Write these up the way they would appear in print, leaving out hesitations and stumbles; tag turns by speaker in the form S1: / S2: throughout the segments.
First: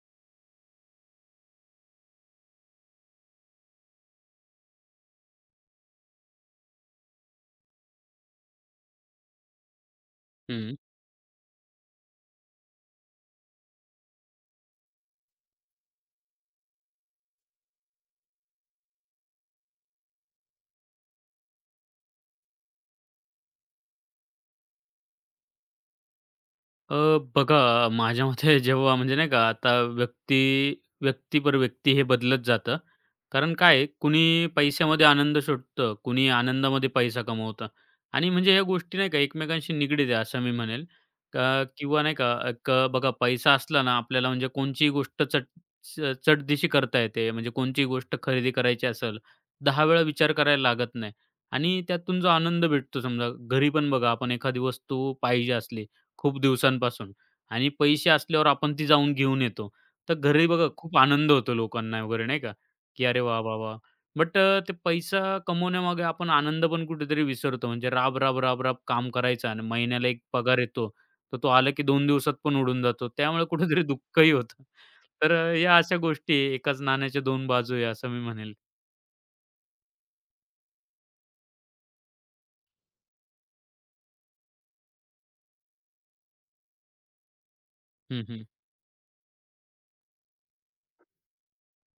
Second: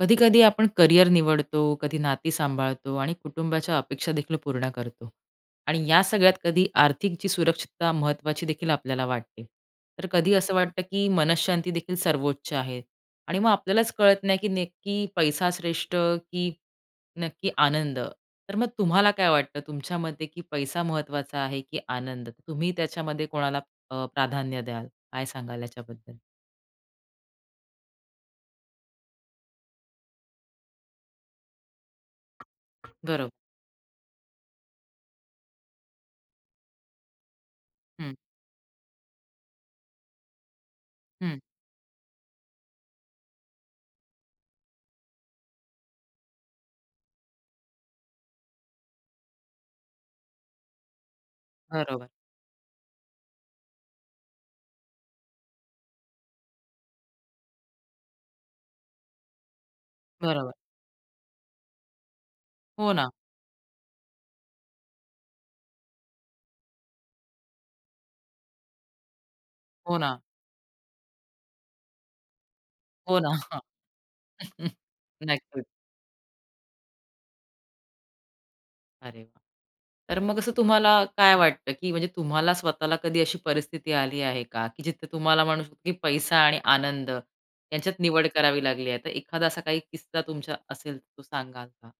S1: कधी-कधी आपण करिअर निवडतो, कधी नाती सांभाळतो आणि कुटुंबाच्या अपेक्षा देखील पूर्ण करतो. आणि या सगळ्यात कधी आर्थिक जी सुरक्षितता महत्वाची देखील आपल्याला वाटते. तर कधी असं
S2: हं.
S1: वाटतं, की मनःशांती देखील सर्वोच्च आहे. आणि मग आपल्यालाच कळत नाही, की नक्की पैसा श्रेष्ठ, की नक्की आनंद? तर मग तुम्हाला काय वाटतं, तुमच्या मते, की पैसा महत्त्वाचा आहे, की आनंद? तुम्ही त्याच्यामध्ये कोणाला प्राधान्य द्याल? काय सांगाल याच्याबद्दल?
S2: अ, बघा, माझ्या मते जेव्हा म्हणजे नाही का आता व्यक्ती व्यक्ती पर व्यक्ती हे बदलत जातं.
S1: बरोबर.
S2: कारण काय आहे, कुणी पैशामध्ये आनंद शोधतं, कुणी आनंदामध्ये पैसा कमवतं
S1: हं,
S2: आणि म्हणजे ह्या गोष्टी नाही का एकमेकांशी निगडीत आहे असं मी म्हणेल.
S1: हं.
S2: का किंवा नाही का एक बघा, पैसा असला ना आपल्याला म्हणजे कोणचीही गोष्ट चट च चटदिशी करता येते. म्हणजे कोणचीही गोष्ट खरेदी करायची असेल, 10 वेळा विचार करायला लागत नाही आणि
S1: बरोबर,
S2: त्यातून जो आनंद भेटतो समजा घरी पण बघा आपण एखादी वस्तू पाहिजे असली खूप दिवसांपासून आणि पैसे असल्यावर आपण ती जाऊन घेऊन येतो. तर घरी
S1: बरोबर.
S2: बघा खूप आनंद होतो लोकांना वगैरे नाही का,
S1: हो
S2: की
S1: ना,
S2: "अरे वाह, वाह, वाह!" बट ते पैसा कमवण्यामागे आपण आनंद पण कुठेतरी विसरतो. म्हणजे राब, राब, राब, राब काम करायचं आणि
S1: हो
S2: महिन्याला
S1: ना.
S2: एक पगार येतो. तर तो आला की 2 दिवसात पण उडून जातो.
S1: हो ना.
S2: त्यामुळे कुठेतरी दुःखही होतं.
S1: हां.
S2: तर
S1: नक्कीच.
S2: या अशा गोष्टी आहे. एकाच नाण्याच्या 2 बाजू आहे असं मी म्हणेल.
S1: अरे वा, तर मग असं तुम्हाला काय वाटतं, की म्हणजे तुम्हाला स्वतःला कधी अशी परिस्थिती आली आहे का, की जिथे तुम्हाला म्हणू शकतो, की पैसा आणि आनंद यांच्यात
S2: हं,
S1: निवड
S2: हं.
S1: करावी लागली आहे? तर एखादा असा काही किस्सा तुमचा असेल तर तो सांगाल का?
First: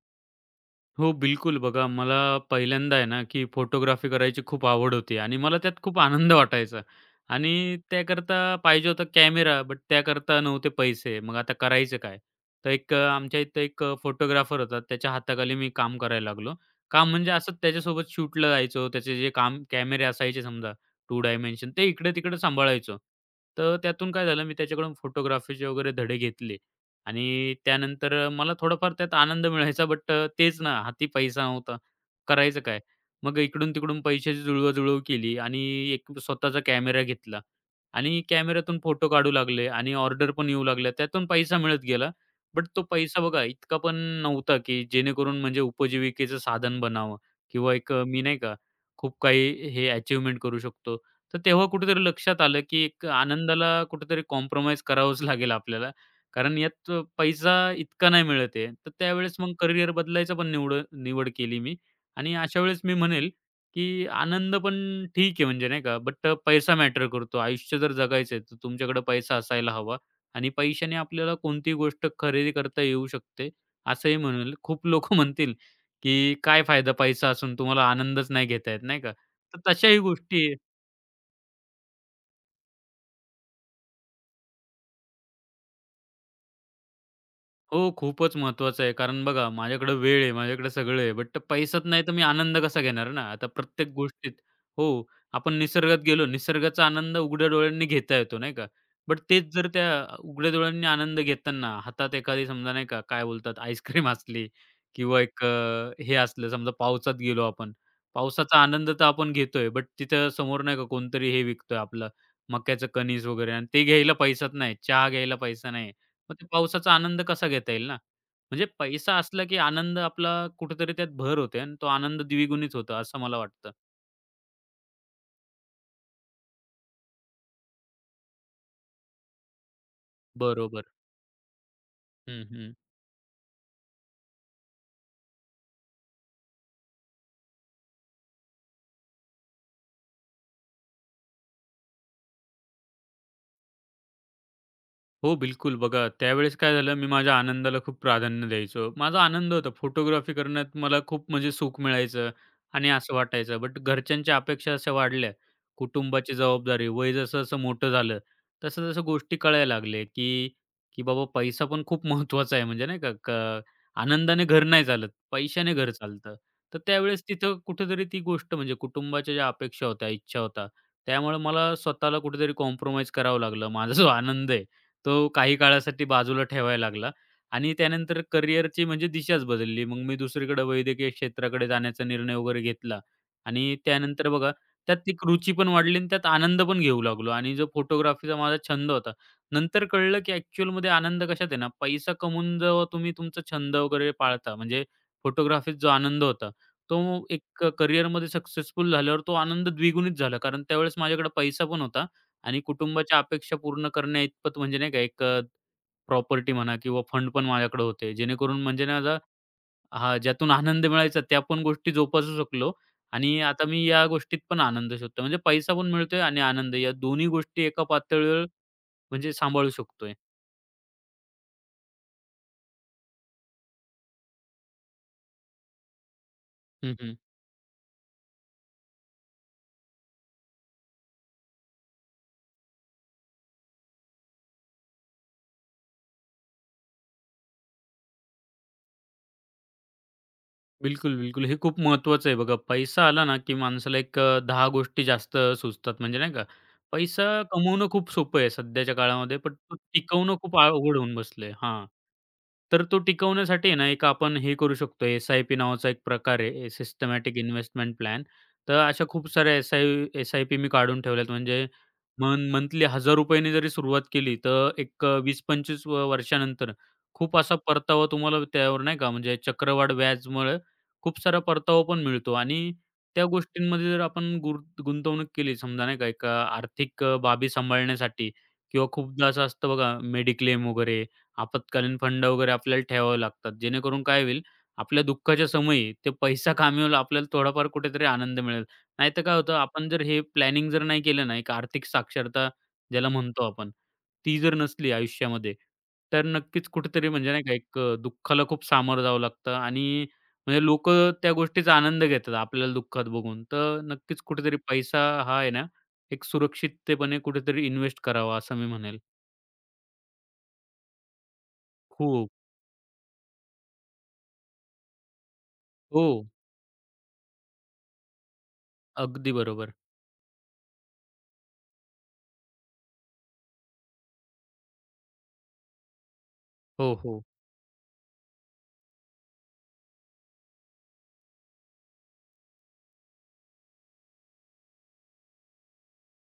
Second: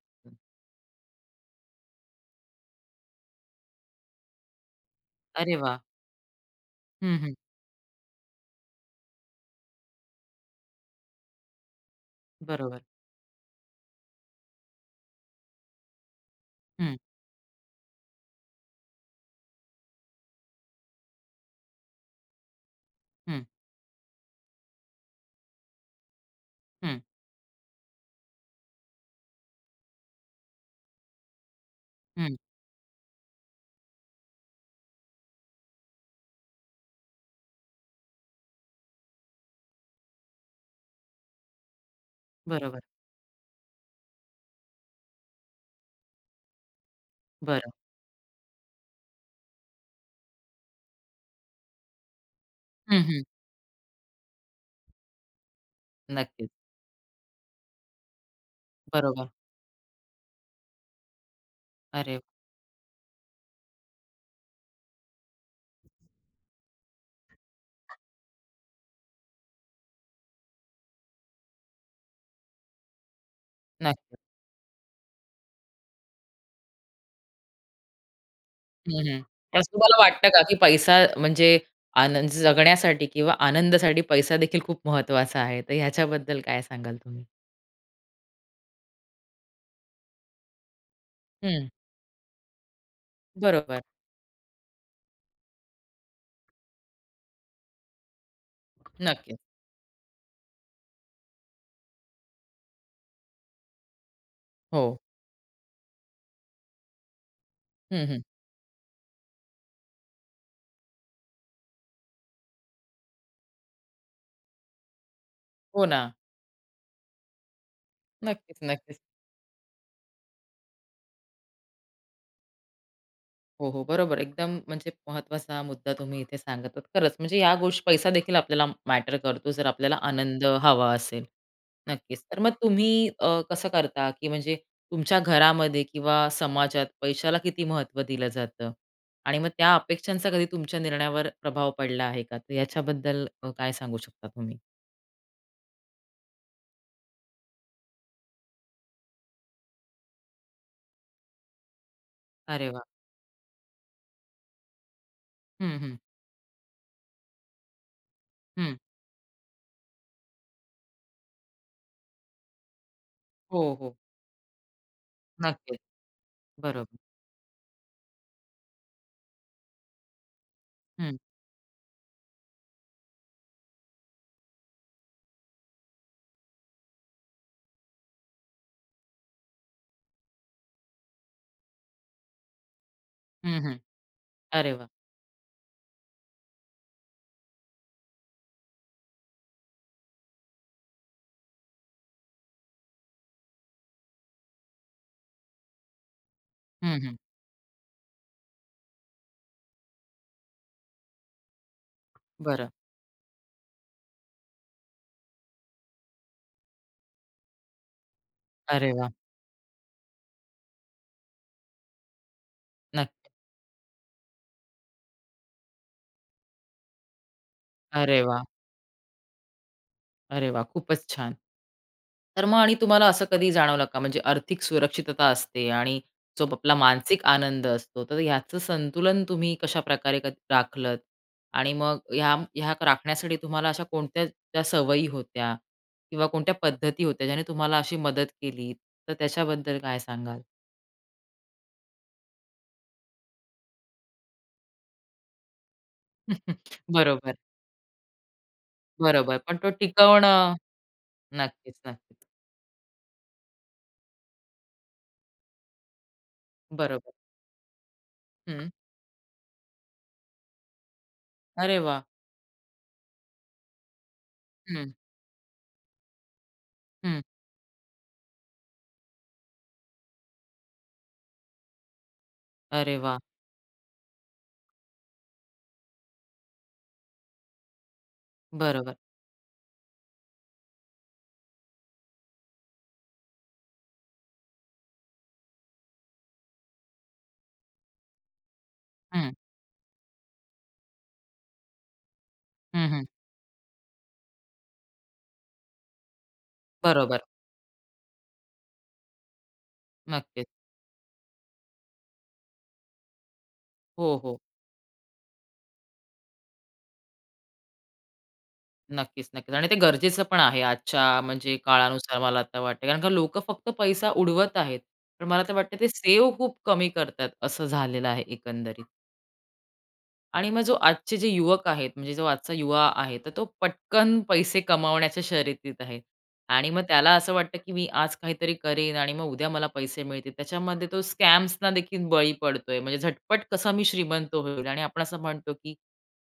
S2: हो, बिलकुल. बघा, मला पहिल्यांदा आहे ना, की फोटोग्राफी करायची खूप आवड होती आणि
S1: अरे
S2: मला
S1: वाह!
S2: त्यात खूप आनंद वाटायचा
S1: हं, हं.
S2: आणि त्याकरता पाहिजे होता कॅमेरा, बट त्याकरता नव्हते पैसे. मग आता करायचं काय? तर
S1: बरोबर.
S2: एक आमच्या इथं एक फोटोग्राफर होता. त्याच्या हाताखाली मी काम करायला लागलो.
S1: हं,
S2: काम म्हणजे असंच त्याच्यासोबत शूटला जायचो. त्याचे जे काम कॅमेरे असायचे समजा 2 डायमेन्शन ते इकडे-तिकडे सांभाळायचो.
S1: हं,
S2: तर त्यातून काय झालं, मी त्याच्याकडून फोटोग्राफीचे वगैरे धडे घेतले.
S1: हं,
S2: आणि त्यानंतर मला थोडाफार त्यात आनंद मिळायचा बट तेच ना हाती पैसा नव्हता.
S1: हं.
S2: करायचं काय? मग इकडून-तिकडून पैशाची जुळवाजुळव केली आणि एक स्वतःचा कॅमेरा घेतला आणि कॅमेऱ्यातून फोटो काढू लागले आणि ऑर्डर पण येऊ लागल्या. त्यातून पैसा मिळत गेला. बट
S1: बरोबर.
S2: तो पैसा बघा इतका पण नव्हता, की जेणेकरून म्हणजे उपजीविकेचं साधन बनावं
S1: बरं.
S2: किंवा एक मी नाही का खूप काही हे अचीव्हमेंट करू शकतो. तर तेव्हा कुठेतरी लक्षात आलं, की
S1: हं,
S2: एक
S1: हं.
S2: आनंदाला कुठेतरी कॉम्प्रोमाईज करावंच लागेल आपल्याला.
S1: नक्कीच.
S2: कारण यात पैसा इतका नाही मिळत आहे. तर
S1: बरोबर.
S2: त्यावेळेस मग करियर बदलायचं पण निवड निवड केली मी
S1: अरे वाह!
S2: आणि अशा वेळेस मी म्हणेल, की आनंद पण ठीक आहे म्हणजे नाही का, बट पैसा मॅटर करतो. आयुष्य जर जगायचं आहे, तर तुमच्याकडे पैसा असायला हवा आणि पैशाने आपल्याला कोणतीही गोष्ट खरेदी करता येऊ शकते, असंही
S1: नक्कीच.
S2: म्हणेल. खूप लोकं म्हणतील, की "काय फायदा पैसा असून तुम्हाला आनंदच नाही घेता येत." नाही
S1: हं,
S2: का?
S1: हं. पण
S2: तर
S1: असं तुम्हाला
S2: तशाही
S1: वाटतं का,
S2: गोष्टी
S1: की पैसा म्हणजे आनंद जगण्यासाठी किंवा आनंदासाठी पैसा देखील खूप महत्त्वाचा आहे. तर ह्याच्याबद्दल काय सांगाल तुम्ही?
S2: हो, खूपच महत्त्वाचं आहे. कारण बघा माझ्याकडे वेळ आहे, माझ्याकडे सगळं आहे. बट
S1: हं.
S2: पैसाच नाही तर मी आनंद कसा घेणार ना? आता
S1: बरोबर.
S2: प्रत्येक गोष्टीत हो, आपण निसर्गात गेलो, निसर्गाचा आनंद उघड्या डोळ्यांनी घेता येतो, नाही का? बट
S1: नक्कीच.
S2: तेच जर त्या उघड्या डोळ्यांनी आनंद घेताना हातात एखादी समजा नाही का, काय बोलतात आईस्क्रीम असली
S1: हो.
S2: किंवा एक हे असलं समजा पावसात गेलो आपण.
S1: हं, हं.
S2: पावसाचा आनंद तर आपण घेतोय, बट तिथं समोर नाही का कोणतरी हे विकतोय आपलं मक्याचं कणीस वगैरे आणि ते घ्यायला पैसाच नाही, चहा घ्यायला पैसा
S1: हो
S2: नाही.
S1: ना.
S2: मग ते पावसाचा आनंद कसा घेता येईल ना?
S1: नक्कीच,
S2: म्हणजे
S1: नक्कीच.
S2: पैसा असला, की आनंद आपला कुठेतरी त्यात भर होते आणि तो आनंद द्विगुणित होतो असं मला
S1: हो,
S2: वाटतं.
S1: हो. बरोबर. एकदम म्हणजे महत्त्वाचा मुद्दा तुम्ही इथे सांगत आहात. खरंच म्हणजे या गोष्टी पैसा देखील आपल्याला मॅटर करतो, जर आपल्याला आनंद
S2: बरोबर.
S1: हवा असेल. नक्कीच. तर
S2: हं,
S1: मग
S2: हं.
S1: तुम्ही कसं करता, की म्हणजे तुमच्या घरामध्ये किंवा समाजात पैशाला किती महत्त्व दिलं जातं? आणि मग त्या अपेक्षांचा कधी तुमच्या निर्णयावर प्रभाव पडला आहे का? तर याच्याबद्दल काय सांगू शकता तुम्ही?
S2: हो, बिलकुल. बघा, त्यावेळेस काय झालं, मी माझ्या आनंदाला खूप प्राधान्य द्यायचो. माझा आनंद होता. फोटोग्राफी करण्यात मला खूप म्हणजे सुख मिळायचं
S1: अरे वा,
S2: आणि असं वाटायचं. बट घरच्यांच्या अपेक्षा अशा वाढल्या,
S1: हं, हं.
S2: कुटुंबाची जबाबदारी, वय जसं-जसं मोठं झालं,
S1: हं.
S2: तसं-तसं गोष्टी कळायला लागल्या, की की बाबा पैसा पण खूप महत्त्वाचा आहे. म्हणजे नाही का, क
S1: हो, हो.
S2: आनंदाने घर नाही चालत, पैशाने
S1: नक्कीच.
S2: घर चालतं. तर
S1: बरोबर.
S2: त्यावेळेस तिथं कुठेतरी ती गोष्ट म्हणजे कुटुंबाच्या ज्या अपेक्षा होत्या, इच्छा होत्या,
S1: हं.
S2: त्यामुळे मला स्वतःला कुठेतरी कॉम्प्रोमाईज करावं लागलं. माझा जो आनंद आहे तो काही काळासाठी बाजूला ठेवायला लागला आणि त्यानंतर करिअरची म्हणजे दिशाच बदलली. मग मी दुसरीकडे वैद्यकीय क्षेत्राकडे जाण्याचा निर्णय वगैरे घेतला
S1: हं,
S2: आणि
S1: हं.
S2: त्यानंतर बघा,
S1: अरे वाह!
S2: त्यात एक रुची पण वाढली आणि त्यात आनंद पण घेऊ लागलो आणि जो फोटोग्राफीचा माझा छंद होता. नंतर कळलं, की ॲक्चुअलमध्ये आनंद कशात आहे ना, पैसा कमवून जेव्हा तुम्ही तुमचा छंद वगैरे पाळता, म्हणजे फोटोग्राफीत जो आनंद होता,
S1: हं, हं.
S2: तो एक करिअरमध्ये सक्सेसफुल झाल्यावर तो आनंद द्विगुणित झाला. कारण त्यावेळेस माझ्याकडे पैसा पण होता आणि
S1: बरं.
S2: कुटुंबाच्या अपेक्षा पूर्ण करण्याइतपत म्हणजे नाही का एक प्रॉपर्टी म्हणा किंवा फंड पण माझ्याकडे होते. जेणेकरून म्हणजे
S1: अरे
S2: ना
S1: वाह!
S2: आता हां, ज्यातून आनंद मिळायचा त्या पण गोष्टी जोपासू शकलो
S1: नक्की.
S2: आणि आता मी या गोष्टीत पण आनंद शोधतो. म्हणजे पैसा पण मिळतोय आणि आनंद या दोन्ही गोष्टी एका
S1: अरे वाह!
S2: पातळीवर म्हणजे सांभाळू शकतोय.
S1: अरे वा, खूपच छान. तर मग आणि तुम्हाला असं कधी जाणवलं का म्हणजे आर्थिक सुरक्षितता असते आणि जो आपला मानसिक आनंद असतो, तर ह्याचं संतुलन तुम्ही कशा कशाप्रकारे क राखलत? आणि मग ह्या ह्या राखण्यासाठी तुम्हाला अशा कोणत्या त्या सवयी होत्या किंवा कोणत्या पद्धती होत्या ज्याने तुम्हाला अशी मदत केली? तर त्याच्याबद्दल काय सांगाल?
S2: बिलकुल, बिलकुल. हे खूप महत्त्वाचं आहे बघा. पैसा आला ना, की माणसाला एक 10 गोष्टी जास्त सुचतात म्हणजे नाही का. पैसा
S1: बरोबर,
S2: कमवणं खूप सोपं आहे सध्याच्या
S1: बरोबर.
S2: काळामध्ये, पण
S1: पण तो
S2: तो टिकवणं
S1: टिकवणं
S2: खूप अवघड होऊन बसलंय.
S1: नक्कीच,
S2: हां.
S1: नक्कीच.
S2: तर तो टिकवण्यासाठी आहे ना, एक आपण हे करू शकतो, एस-आय-पी नावाचा एक प्रकार आहे,
S1: बरोबर.
S2: Systematic investment plan.
S1: हं.
S2: तर अशा खूप साऱ्या एस-आय-पी मी काढून ठेवल्यात. म्हणजे
S1: अरे वाह!
S2: मन मंथली ₹1000 ने जरी सुरुवात केली, तर
S1: हं,
S2: एक 20-25 व वर्षानंतर
S1: हं.
S2: खूप असा परतावा तुम्हाला त्यावर नाही का, म्हणजे चक्रवाढ व्याजमुळे खूप सारा परतावा पण मिळतो आणि
S1: अरे वाह!
S2: त्या गोष्टींमध्ये जर आपण गुंतवणूक केली समजा नाही का एक आर्थिक बाबी सांभाळण्यासाठी किंवा
S1: बरोबर.
S2: खूपदा असं असतं बघा मेडिक्लेम वगैरे, आपत्कालीन फंड वगैरे आपल्याला ठेवावे लागतात. जेणेकरून काय होईल आपल्या दुःखाच्या समयी ते पैसा कामी येईल आपल्याला थोडाफार कुठेतरी आनंद मिळेल. नाहीतर
S1: हं,
S2: काय होतं आपण जर हे प्लॅनिंग जर नाही केलं ना, एक आर्थिक साक्षरता
S1: हं,
S2: ज्याला म्हणतो आपण, ती जर नसली आयुष्यामध्ये तर नक्कीच कुठेतरी
S1: बरोबर.
S2: म्हणजे नाही का एक दुःखाला खूप सामोरं जावं लागतं आणि
S1: नक्कीच.
S2: म्हणजे लोक त्या गोष्टीचा आनंद घेतात आपल्याला दुःखात बघून. तर
S1: हो,
S2: नक्कीच
S1: हो.
S2: कुठेतरी पैसा हा आहे ना, एक सुरक्षिततेपणे कुठेतरी इन्व्हेस्ट करावा असं मी म्हणेल.
S1: नक्कीच, नक्कीच. आणि ते गरजेचं पण आहे आजच्या म्हणजे काळानुसार
S2: खूप.
S1: मला आता वाटतं. कारण का लोकं फक्त पैसा उडवत आहेत. पण मला तर वाटतं ते
S2: हो.
S1: सेव्ह खूप कमी करतात असं झालेलं आहे एकंदरीत.
S2: अगदी बरोबर.
S1: आणि मग जो आजचे जे युवक आहेत म्हणजे जो आजचा युवा आहे तर तो पटकन पैसे कमावण्याच्या शर्यतीत आहे. आणि मग
S2: हो,
S1: त्याला
S2: हो.
S1: असं वाटतं, की मी आज काहीतरी करेन आणि मग उद्या मला पैसे मिळतील. त्याच्यामध्ये तो स्कॅम्सना देखील बळी पडतोय. म्हणजे झटपट कसा मी श्रीमंत होईल आणि आपण असं म्हणतो, की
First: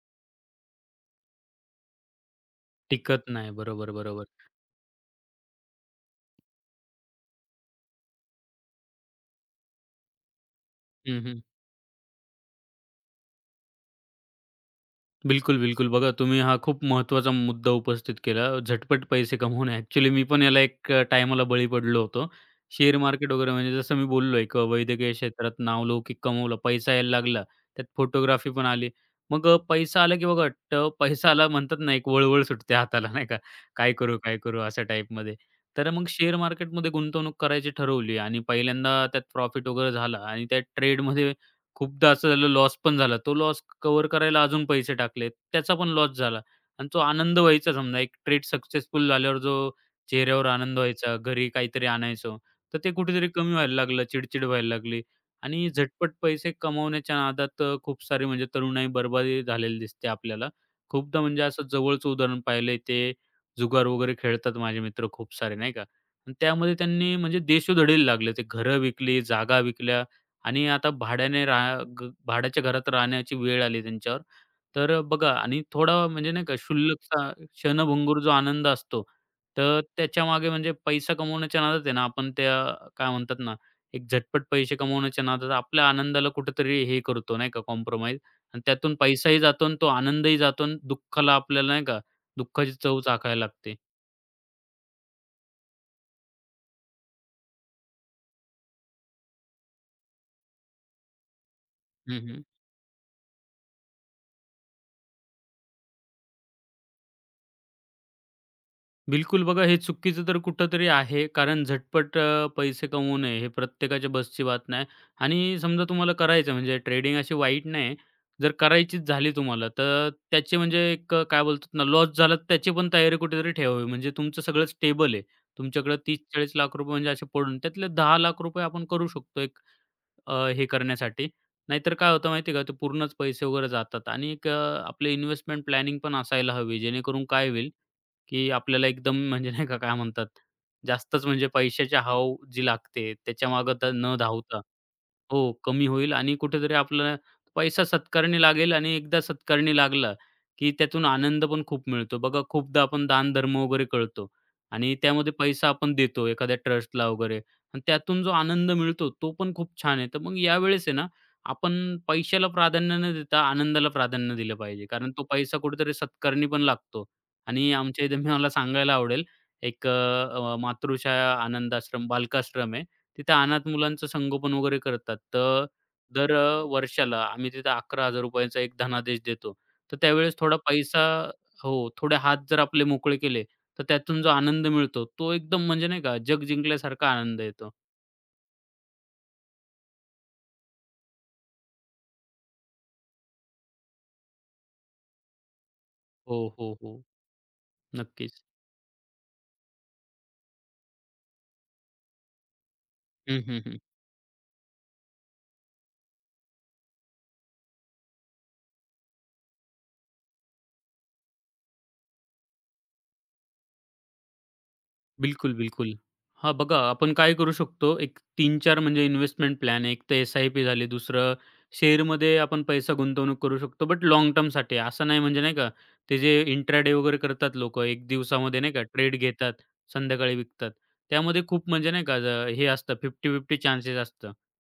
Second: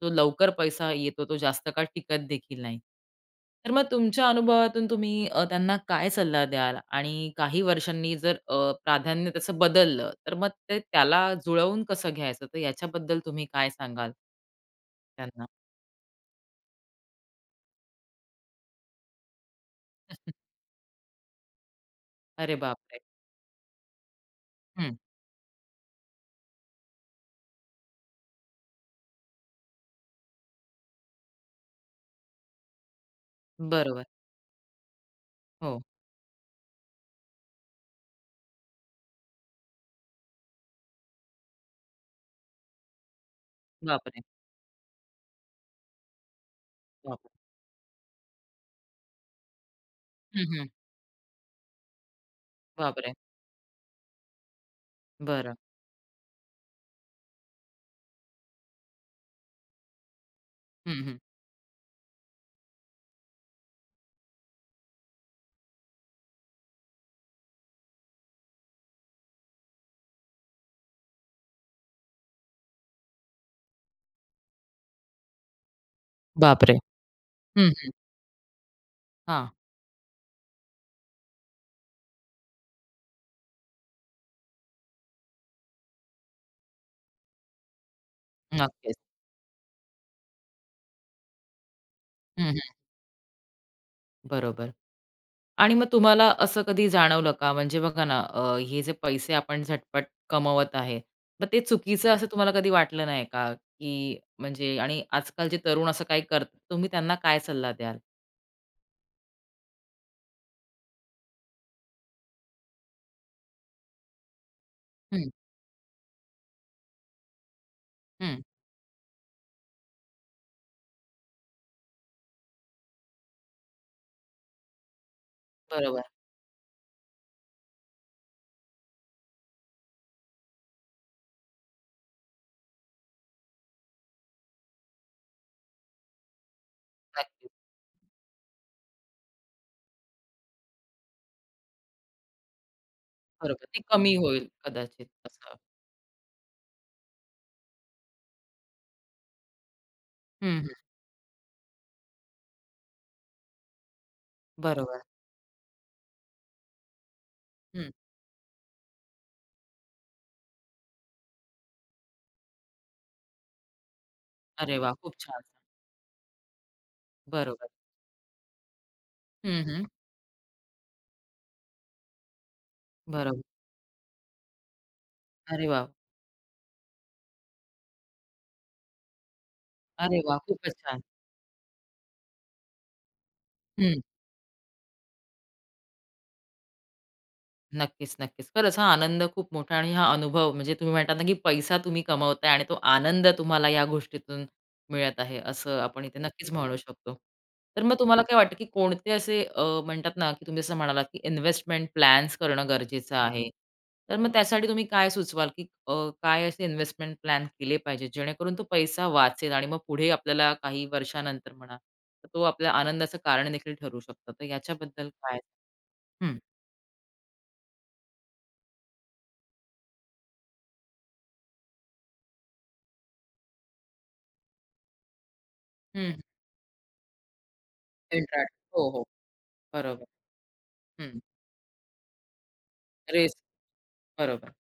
S1: जो लवकर पैसा येतो तो जास्त काळ टिकत देखील नाही.
S2: टिकत नाही.
S1: तर मग
S2: बरोबर, बरोबर.
S1: तुमच्या अनुभवातून तुम्ही त्यांना काय सल्ला द्याल? आणि काही वर्षांनी जर प्राधान्य त्याचं बदललं, तर मग ते
S2: हं,
S1: त्याला
S2: हं.
S1: जुळवून कसं घ्यायचं? तर याच्याबद्दल तुम्ही काय सांगाल? त्यांना.
S2: बिलकुल, बिलकुल. बघा, तुम्ही हा खूप महत्त्वाचा मुद्दा उपस्थित केला. झटपट पैसे कमवणे. ॲक्चुअली मी पण याला एक टायमाला बळी पडलो होतो.
S1: अरे
S2: शेअर
S1: बापरे!
S2: मार्केट वगैरे म्हणजे जसं मी बोललो एक
S1: हं.
S2: वैद्यकीय क्षेत्रात नावलौकिक कमवलं, पैसा यायला लागला, त्यात फोटोग्राफी पण आली. मग पैसा आला की बघा पैसा आला म्हणतात ना, एक वळवळ सुटते हाताला नाही का? काय
S1: बरोबर.
S2: करू, काय करू अशा टाईपमध्ये.
S1: हो.
S2: तर मग शेअर मार्केटमध्ये गुंतवणूक करायची ठरवली आणि पहिल्यांदा त्यात प्रॉफिट वगैरे झाला आणि त्या ट्रेडमध्ये खूपदा असं झालं लॉस पण झाला. तो लॉस कव्हर
S1: बापरे!
S2: करायला अजून पैसे टाकले. त्याचा पण लॉस झाला आणि तो
S1: बापरे!
S2: आनंद व्हायचा समजा एक ट्रेड सक्सेसफुल झाल्यावर जो
S1: हं,
S2: चेहऱ्यावर
S1: हं.
S2: आनंद व्हायचा, घरी काहीतरी आणायचो, तर ते
S1: बापरे!
S2: कुठेतरी कमी व्हायला लागलं, चिड व्हायला लागली
S1: बरं.
S2: आणि झटपट पैसे कमवण्याच्या नादात खूप सारी म्हणजे तरुणाई बरबादी झालेली दिसते आपल्याला.
S1: हं, हं.
S2: खूपदा म्हणजे असं जवळचं उदाहरण पाहिलंय ते जुगार वगैरे खेळतात माझे मित्र खूप सारे नाही का. आणि त्यामध्ये त्यांनी म्हणजे देशोधडीला लागले. ते घरं विकली, जागा विकल्या आणि आता भाड्याने राहा ग भाड्याच्या घरात राहण्याची वेळ आली त्यांच्यावर. तर बघा आणि थोडा म्हणजे नाही का
S1: बापरे!
S2: क्षुल्लकचा
S1: हं, हं.
S2: क्षणभंगूर जो आनंद असतो,
S1: हां.
S2: तर त्याच्यामागे म्हणजे पैसा कमवण्याच्या नादात आहे ना, आपण त्या काय म्हणतात ना, एक झटपट पैसे कमवण्याच्या नादात आपल्या आनंदाला कुठेतरी हे करतो नाही का कॉम्प्रोमाईज आणि त्यातून
S1: नक्कीच.
S2: पैसाही जातो आणि तो आनंदही जातो आणि दुःखाला आपल्याला नाही का
S1: हं, हं.
S2: दुःखाची चव चाखायला लागते.
S1: बरोबर. आणि मग तुम्हाला असं कधी जाणवलं का? म्हणजे बघा ना, हे जे पैसे आपण झटपट कमवत आहे, मग ते चुकीचं असं
S2: हं, हं.
S1: तुम्हाला कधी वाटलं नाही का? की म्हणजे आणि आजकालचे तरुण असं काही करतात, तुम्ही त्यांना काय सल्ला द्याल?
S2: बिलकुल बघा, हे चुकीचं तर कुठेतरी आहे. कारण झटपट पैसे कमवणे हे प्रत्येकाच्या बसची बात नाही
S1: हं,
S2: आणि समजा तुम्हाला करायचं म्हणजे ट्रेडिंग अशी वाईट नाही.
S1: हं.
S2: जर करायचीच झाली तुम्हाला तर त्याची म्हणजे एक काय बोलतात ना लॉस झाला तर त्याची पण तयारी कुठेतरी ठेवावी. म्हणजे तुमचं सगळं स्टेबल आहे. तुमच्याकडे
S1: बरोबर.
S2: ₹30-40 लाख रुपये म्हणजे असे पडून त्यातले ₹10 लाख रुपये आपण करू शकतो हे करण्यासाठी. नाहीतर काय होतं माहिती आहे का, ते पूर्णच पैसे वगैरे जातात आणि एक आपले इन्व्हेस्टमेंट प्लॅनिंग पण असायला हवी. जेणेकरून काय
S1: नक्कीच.
S2: होईल, की आपल्याला एकदम म्हणजे नाही का, काय म्हणतात, जास्तच म्हणजे पैशाची हाव जी लागते
S1: बरोबर.
S2: त्याच्यामागे
S1: ते
S2: तर
S1: कमी
S2: न
S1: होईल
S2: धावता
S1: कदाचित
S2: हो,
S1: असं.
S2: कमी होईल आणि कुठेतरी आपला पैसा सत्कारणी लागेल आणि एकदा सत्कारणी लागला,
S1: हं, हं.
S2: की त्यातून आनंद पण खूप मिळतो. बघा खूपदा आपण दानधर्म वगैरे करतो आणि
S1: बरोबर.
S2: त्यामध्ये पैसा आपण देतो एखाद्या ट्रस्टला वगैरे आणि
S1: हं.
S2: त्यातून जो आनंद मिळतो, तो पण खूप छान आहे. तर मग यावेळेस आहे ना, आपण पैशाला प्राधान्य न देता आनंदाला प्राधान्य दिलं
S1: अरे
S2: पाहिजे.
S1: वाह!
S2: कारण
S1: खूप
S2: तो
S1: छान.
S2: पैसा कुठेतरी सत्कारणी पण लागतो
S1: बरोबर.
S2: आणि आमच्या इथे मला सांगायला आवडेल
S1: हं, हं.
S2: एक मातृछाया आनंद बालकाश्रम आहे. तिथं
S1: बरोबर.
S2: अनाथ मुलांचं संगोपन वगैरे करतात.
S1: अरे
S2: तर
S1: वाह!
S2: दर वर्षाला आम्ही तिथं ₹11,000 एक धनादेश देतो. तर
S1: अरे
S2: त्यावेळेस
S1: वाह!
S2: थोडा
S1: खूपच छान.
S2: पैसा हो, थोडे हात जर आपले मोकळे केले, तर त्यातून जो आनंद मिळतो, तो एकदम म्हणजे नाही का जग जिंकल्यासारखा आनंद येतो.
S1: नक्कीच, नक्कीच. खरंच हा आनंद खूप मोठा आणि हा अनुभव म्हणजे तुम्ही म्हणतात ना, की पैसा तुम्ही कमवताय आणि तो आनंद तुम्हाला या गोष्टीतून मिळत आहे, असं आपण इथे
S2: हो,
S1: नक्कीच
S2: हो,
S1: म्हणू
S2: हो.
S1: शकतो. तर मग तुम्हाला काय
S2: नक्कीच.
S1: वाटतं, की कोणते असे म्हणतात ना, की तुम्ही जसं म्हणालात, की इन्व्हेस्टमेंट प्लॅन्स करणं गरजेचं
S2: हं,
S1: आहे.
S2: हं, हं.
S1: तर मग त्यासाठी तुम्ही काय सुचवाल, की काय असे इन्व्हेस्टमेंट प्लॅन केले पाहिजेत, जेणेकरून तो पैसा वाचेल आणि मग पुढे आपल्याला काही वर्षानंतर म्हणा, तर तो आपल्या आनंदाचं कारण देखील ठरू शकतो. तर याच्याबद्दल काय?
S2: बिलकुल, बिलकुल.
S1: हं,
S2: हां, बघा आपण काय करू शकतो, एक तीन चार म्हणजे इन्व्हेस्टमेंट प्लॅन एक तर एस-आय-पी झाली, दुसरं शेअरमध्ये आपण पैसा गुंतवणूक करू शकतो, बट लाँग टर्मसाठी. असं नाही म्हणजे नाही का, ते
S1: हं.
S2: जे इंट्राडे वगैरे करतात लोकं, एक
S1: कंत्राट.
S2: दिवसामध्ये नाही का
S1: हो, हो.
S2: ट्रेड घेतात,
S1: बरोबर.
S2: संध्याकाळी विकतात.
S1: हं.
S2: त्यामध्ये खूप म्हणजे नाही का, हे असतं
S1: रेस
S2: 50-50 चान्सेस असतं,
S1: बरोबर.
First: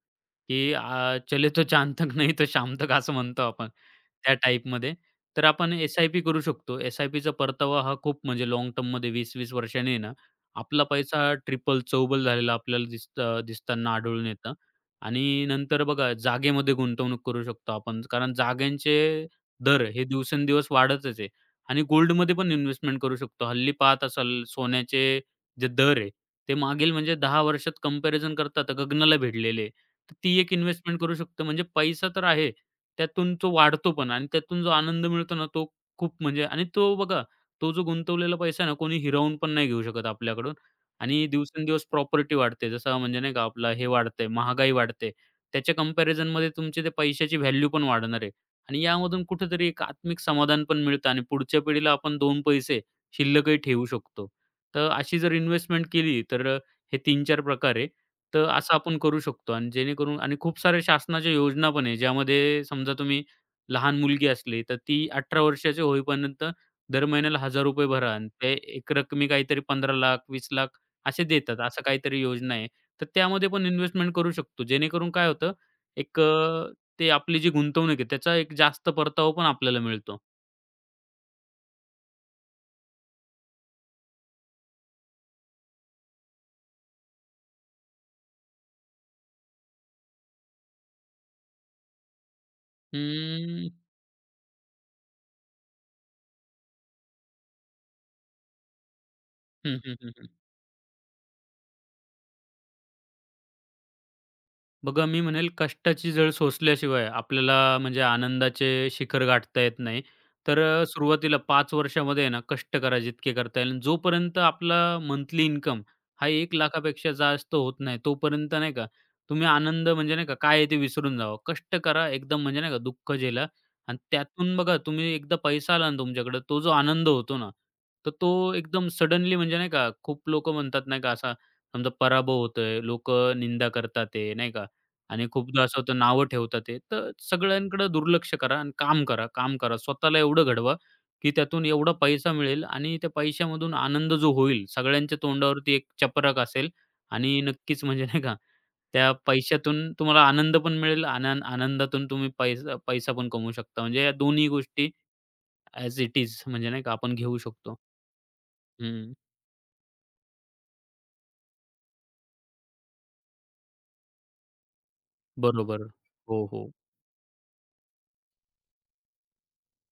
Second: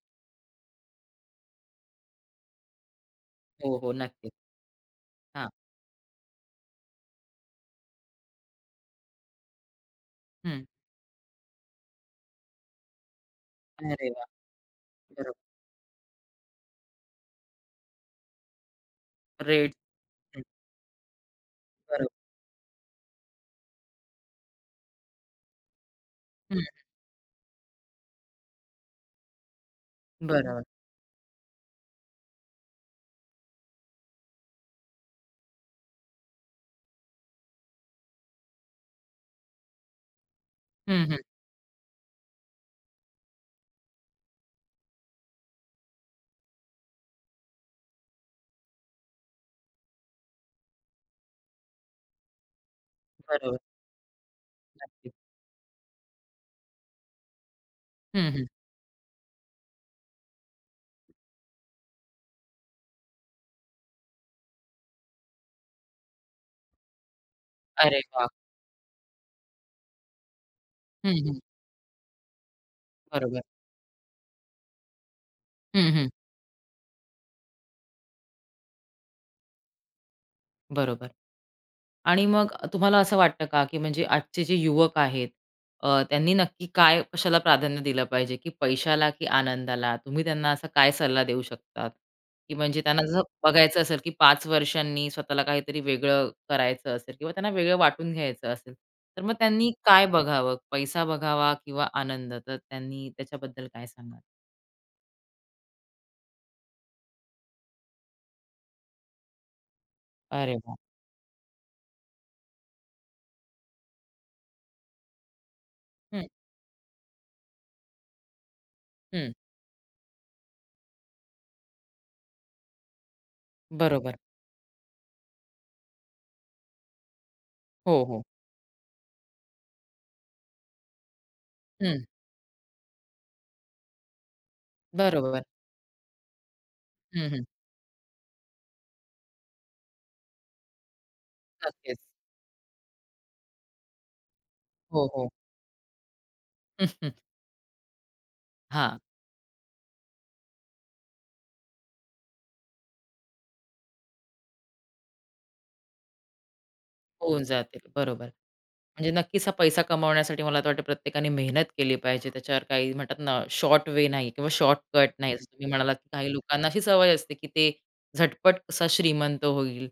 S2: की चले तो चांद तक नहीं तो शाम तक असं म्हणतो आपण,
S1: हो, हो. नक्कीच.
S2: त्या टाईपमध्ये. तर
S1: हां.
S2: आपण एस-आय-पी करू शकतो. एस-आय-पीचा परतावा हा खूप म्हणजे लाँग टर्ममध्ये 20-20 वर्षांनी आहे
S1: हं.
S2: आपला पैसा ट्रिपल, चौबल झालेला आपल्याला दिसताना
S1: अरे वाह!
S2: आढळून येतं.
S1: बरोबर.
S2: आणि नंतर बघा जागेमध्ये गुंतवणूक करू शकतो आपण. कारण जागांचे
S1: रेट.
S2: दर हे
S1: हं.
S2: दिवसेंदिवस वाढतच आहे. आणि
S1: बरोबर.
S2: गोल्डमध्ये पण इन्व्हेस्टमेंट करू शकतो. हल्ली पाहत असाल सोन्याचे जे दर आहे, ते
S1: हं.
S2: मागील म्हणजे 10 वर्षात कंपॅरिझन करता गगनाला भिडलेले आहे. तर ती एक
S1: बरोबर.
S2: इन्व्हेस्टमेंट करू शकतो. म्हणजे पैसा तर आहे, त्यातून तो वाढतो पण आणि त्यातून जो आनंद मिळतो ना, तो खूप म्हणजे आणि तो बघा तो जो गुंतवलेला पैसा आहे ना, कोणी हिरावून पण नाही घेऊ शकत आपल्याकडून
S1: हं, हं.
S2: आणि दिवसेंदिवस प्रॉपर्टी वाढते. जसं म्हणजे नाही का आपला हे वाढतंय, महागाई वाढते. त्याच्या कंपॅरिझनमध्ये तुमची ते पैशाची व्हॅल्यू पण वाढणार आहे आणि यामधून कुठेतरी एक आत्मिक समाधान पण मिळतं आणि पुढच्या पिढीला आपण 2 पैसे शिल्लकही
S1: बरोबर.
S2: ठेवू शकतो. तर
S1: नक्कीच.
S2: अशी जर इन्व्हेस्टमेंट केली तर हे 3-4 प्रकार आहे.
S1: हं,
S2: तर
S1: हं.
S2: असं आपण करू शकतो आणि जेणेकरून आणि खूप साऱ्या शासनाच्या योजना पण आहे, ज्यामध्ये समजा तुम्ही लहान मुलगी असली, तर ती 18 वर्षाची होईपर्यंत दर महिन्याला ₹1000
S1: अरे
S2: भरा
S1: वाह!
S2: आणि ते एकरकमी काहीतरी 15,00,000 ₹20,00,000
S1: हं,
S2: असे
S1: हं.
S2: देतात. असं काहीतरी योजना आहे. तर
S1: बरोबर.
S2: त्यामध्ये पण इन्व्हेस्टमेंट करू शकतो. जेणेकरून काय होतं
S1: हं, हं.
S2: एक ते आपली जी गुंतवणूक आहे त्याचा एक जास्त परतावा पण आपल्याला मिळतो.
S1: बरोबर. आणि मग तुम्हाला असं वाटतं का, की म्हणजे आजचे जे युवक आहेत, त्यांनी नक्की काय कशाला प्राधान्य दिलं पाहिजे, की पैशाला की आनंदाला? तुम्ही त्यांना असा काय सल्ला देऊ शकतात? की म्हणजे त्यांना जसं
S2: अं,
S1: बघायचं असेल, की 5 वर्षांनी स्वतःला काहीतरी वेगळं करायचं असेल किंवा त्यांना वेगळं वाटून घ्यायचं असेल, तर मग त्यांनी
S2: हं, हं,
S1: काय
S2: हं,
S1: बघावं? पैसा बघावा किंवा आनंद? तर त्यांनी त्याच्याबद्दल काय सांगाल?
S2: बघा, मी म्हणेल कष्टाची झळ सोसल्याशिवाय आपल्याला म्हणजे आनंदाचे शिखर गाठता येत नाही.
S1: अरे
S2: तर
S1: वाह!
S2: सुरुवातीला 5 वर्षामध्ये आहे ना, कष्ट करा जितके करता येईल. जोपर्यंत आपला मंथली इन्कम
S1: हं,
S2: हा एक पेक्षा जास्त होत नाही, तोपर्यंत नाही का,
S1: हं.
S2: तुम्ही आनंद म्हणजे नाही का, काय आहे ते विसरून जावा. कष्ट करा एकदम म्हणजे नाही का, दुःख झेला आणि
S1: बरोबर.
S2: त्यातून बघा तुम्ही एकदा पैसा आला ना तुमच्याकडं, तो जो आनंद होतो ना,
S1: हो,
S2: तर
S1: हो.
S2: तो एकदम सडनली म्हणजे नाही का, खूप लोकं म्हणतात नाही का, असा समजा
S1: हं.
S2: पराभव होतोय, लोकं निंदा करतात आहे, नाही का, आणि
S1: बरोबर.
S2: खूपदा असं होतं नावं ठेवतात ते. तर
S1: हं, हं.
S2: सगळ्यांकडे दुर्लक्ष करा आणि काम करा, काम करा. स्वतःला एवढं घडवा, की त्यातून एवढा
S1: नक्कीच.
S2: पैसा मिळेल आणि त्या पैशामधून आनंद जो होईल,
S1: हो,
S2: सगळ्यांच्या
S1: हो.
S2: तोंडावरती एक चपराक असेल आणि नक्कीच म्हणजे नाही का,
S1: हां.
S2: त्या पैशातून तुम्हाला आनंद पण मिळेल. आनंदातून तुम्ही पैसा पैसा पण कमवू शकता. म्हणजे या दोन्ही गोष्टी ॲज इट इज म्हणजे नाही का आपण घेऊ
S1: होऊन
S2: शकतो.
S1: जातील. बरोबर. म्हणजे
S2: हं.
S1: नक्कीच हा पैसा कमावण्यासाठी मला तर वाटतं प्रत्येकाने मेहनत केली पाहिजे. त्याच्यावर काही म्हणतात ना शॉर्ट वे नाही किंवा शॉर्टकट नाही. जसं तुम्ही
S2: बरोबर.
S1: म्हणालात, की काही
S2: हो, हो.
S1: लोकांना अशी सवय असते, की ते झटपट कसा श्रीमंत होईल.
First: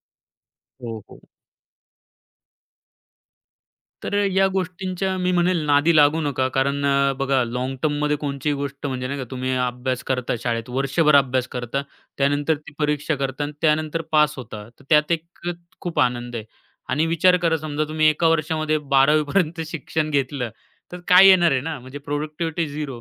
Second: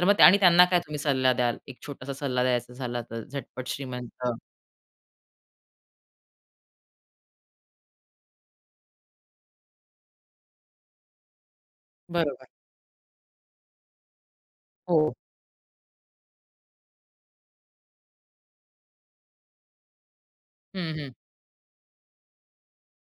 S1: तर मग त्या- आणि त्यांना काय तुम्ही
S2: हो, हो.
S1: सल्ला द्याल? एक छोटासा सल्ला द्यायचा झाला तर झटपट श्रीमंत
S2: तर या गोष्टींच्या मी म्हणेल नादी लागू नका. कारण बघा लाँग टर्ममध्ये कोणतीही गोष्ट म्हणजे नाही का तुम्ही अभ्यास करता शाळेत, वर्षभर अभ्यास करता,
S1: बरोबर.
S2: त्यानंतर ती परीक्षा करता आणि त्यानंतर पास होता. तर
S1: हो.
S2: त्यात एक खूप आनंद आहे. आणि विचार करा समजा तुम्ही एका वर्षामध्ये 12वी शिक्षण घेतलं,
S1: हं,
S2: तर
S1: हं.
S2: काय येणार आहे ना? म्हणजे प्रॉडक्टिव्हिटी 0.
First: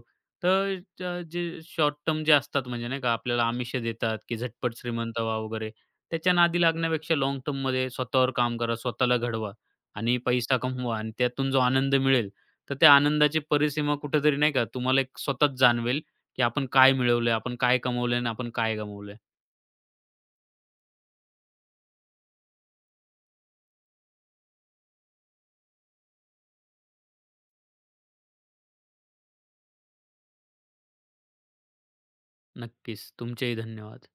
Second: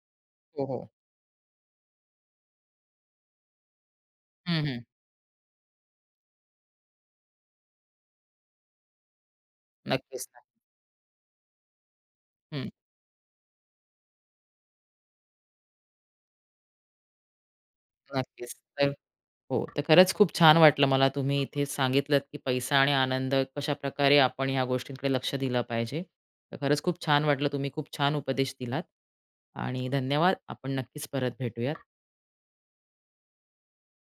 S1: हो,
S2: तर
S1: हो.
S2: जे शॉर्ट टर्म जे असतात म्हणजे नाही का आपल्याला आमिष देतात, की
S1: हं,
S2: झटपट
S1: हं.
S2: श्रीमंत व्हा वगैरे, त्याच्या नादी लागण्यापेक्षा लाँग टर्ममध्ये स्वतःवर काम करा, स्वतःला घडवा. आणि
S1: नक्कीच
S2: पैसा कमवा आणि त्यातून जो आनंद मिळेल, तर त्या आनंदाची परिसीमा कुठेतरी नाही का तुम्हाला एक स्वतःच जाणवेल, की आपण काय मिळवलंय, आपण काय कमवलंय आणि आपण
S1: नक्कीच.
S2: काय
S1: तर
S2: गमावलंय.
S1: हो, तर खरंच खूप छान वाटलं मला तुम्ही इथे सांगितलत, की पैसा आणि आनंद कशाप्रकारे आपण ह्या गोष्टींकडे लक्ष दिलं पाहिजे. तर खरंच खूप छान वाटलं. तुम्ही खूप छान उपदेश दिलात आणि धन्यवाद. आपण नक्कीच परत भेटूयात.
S2: नक्कीच. तुमचेही धन्यवाद.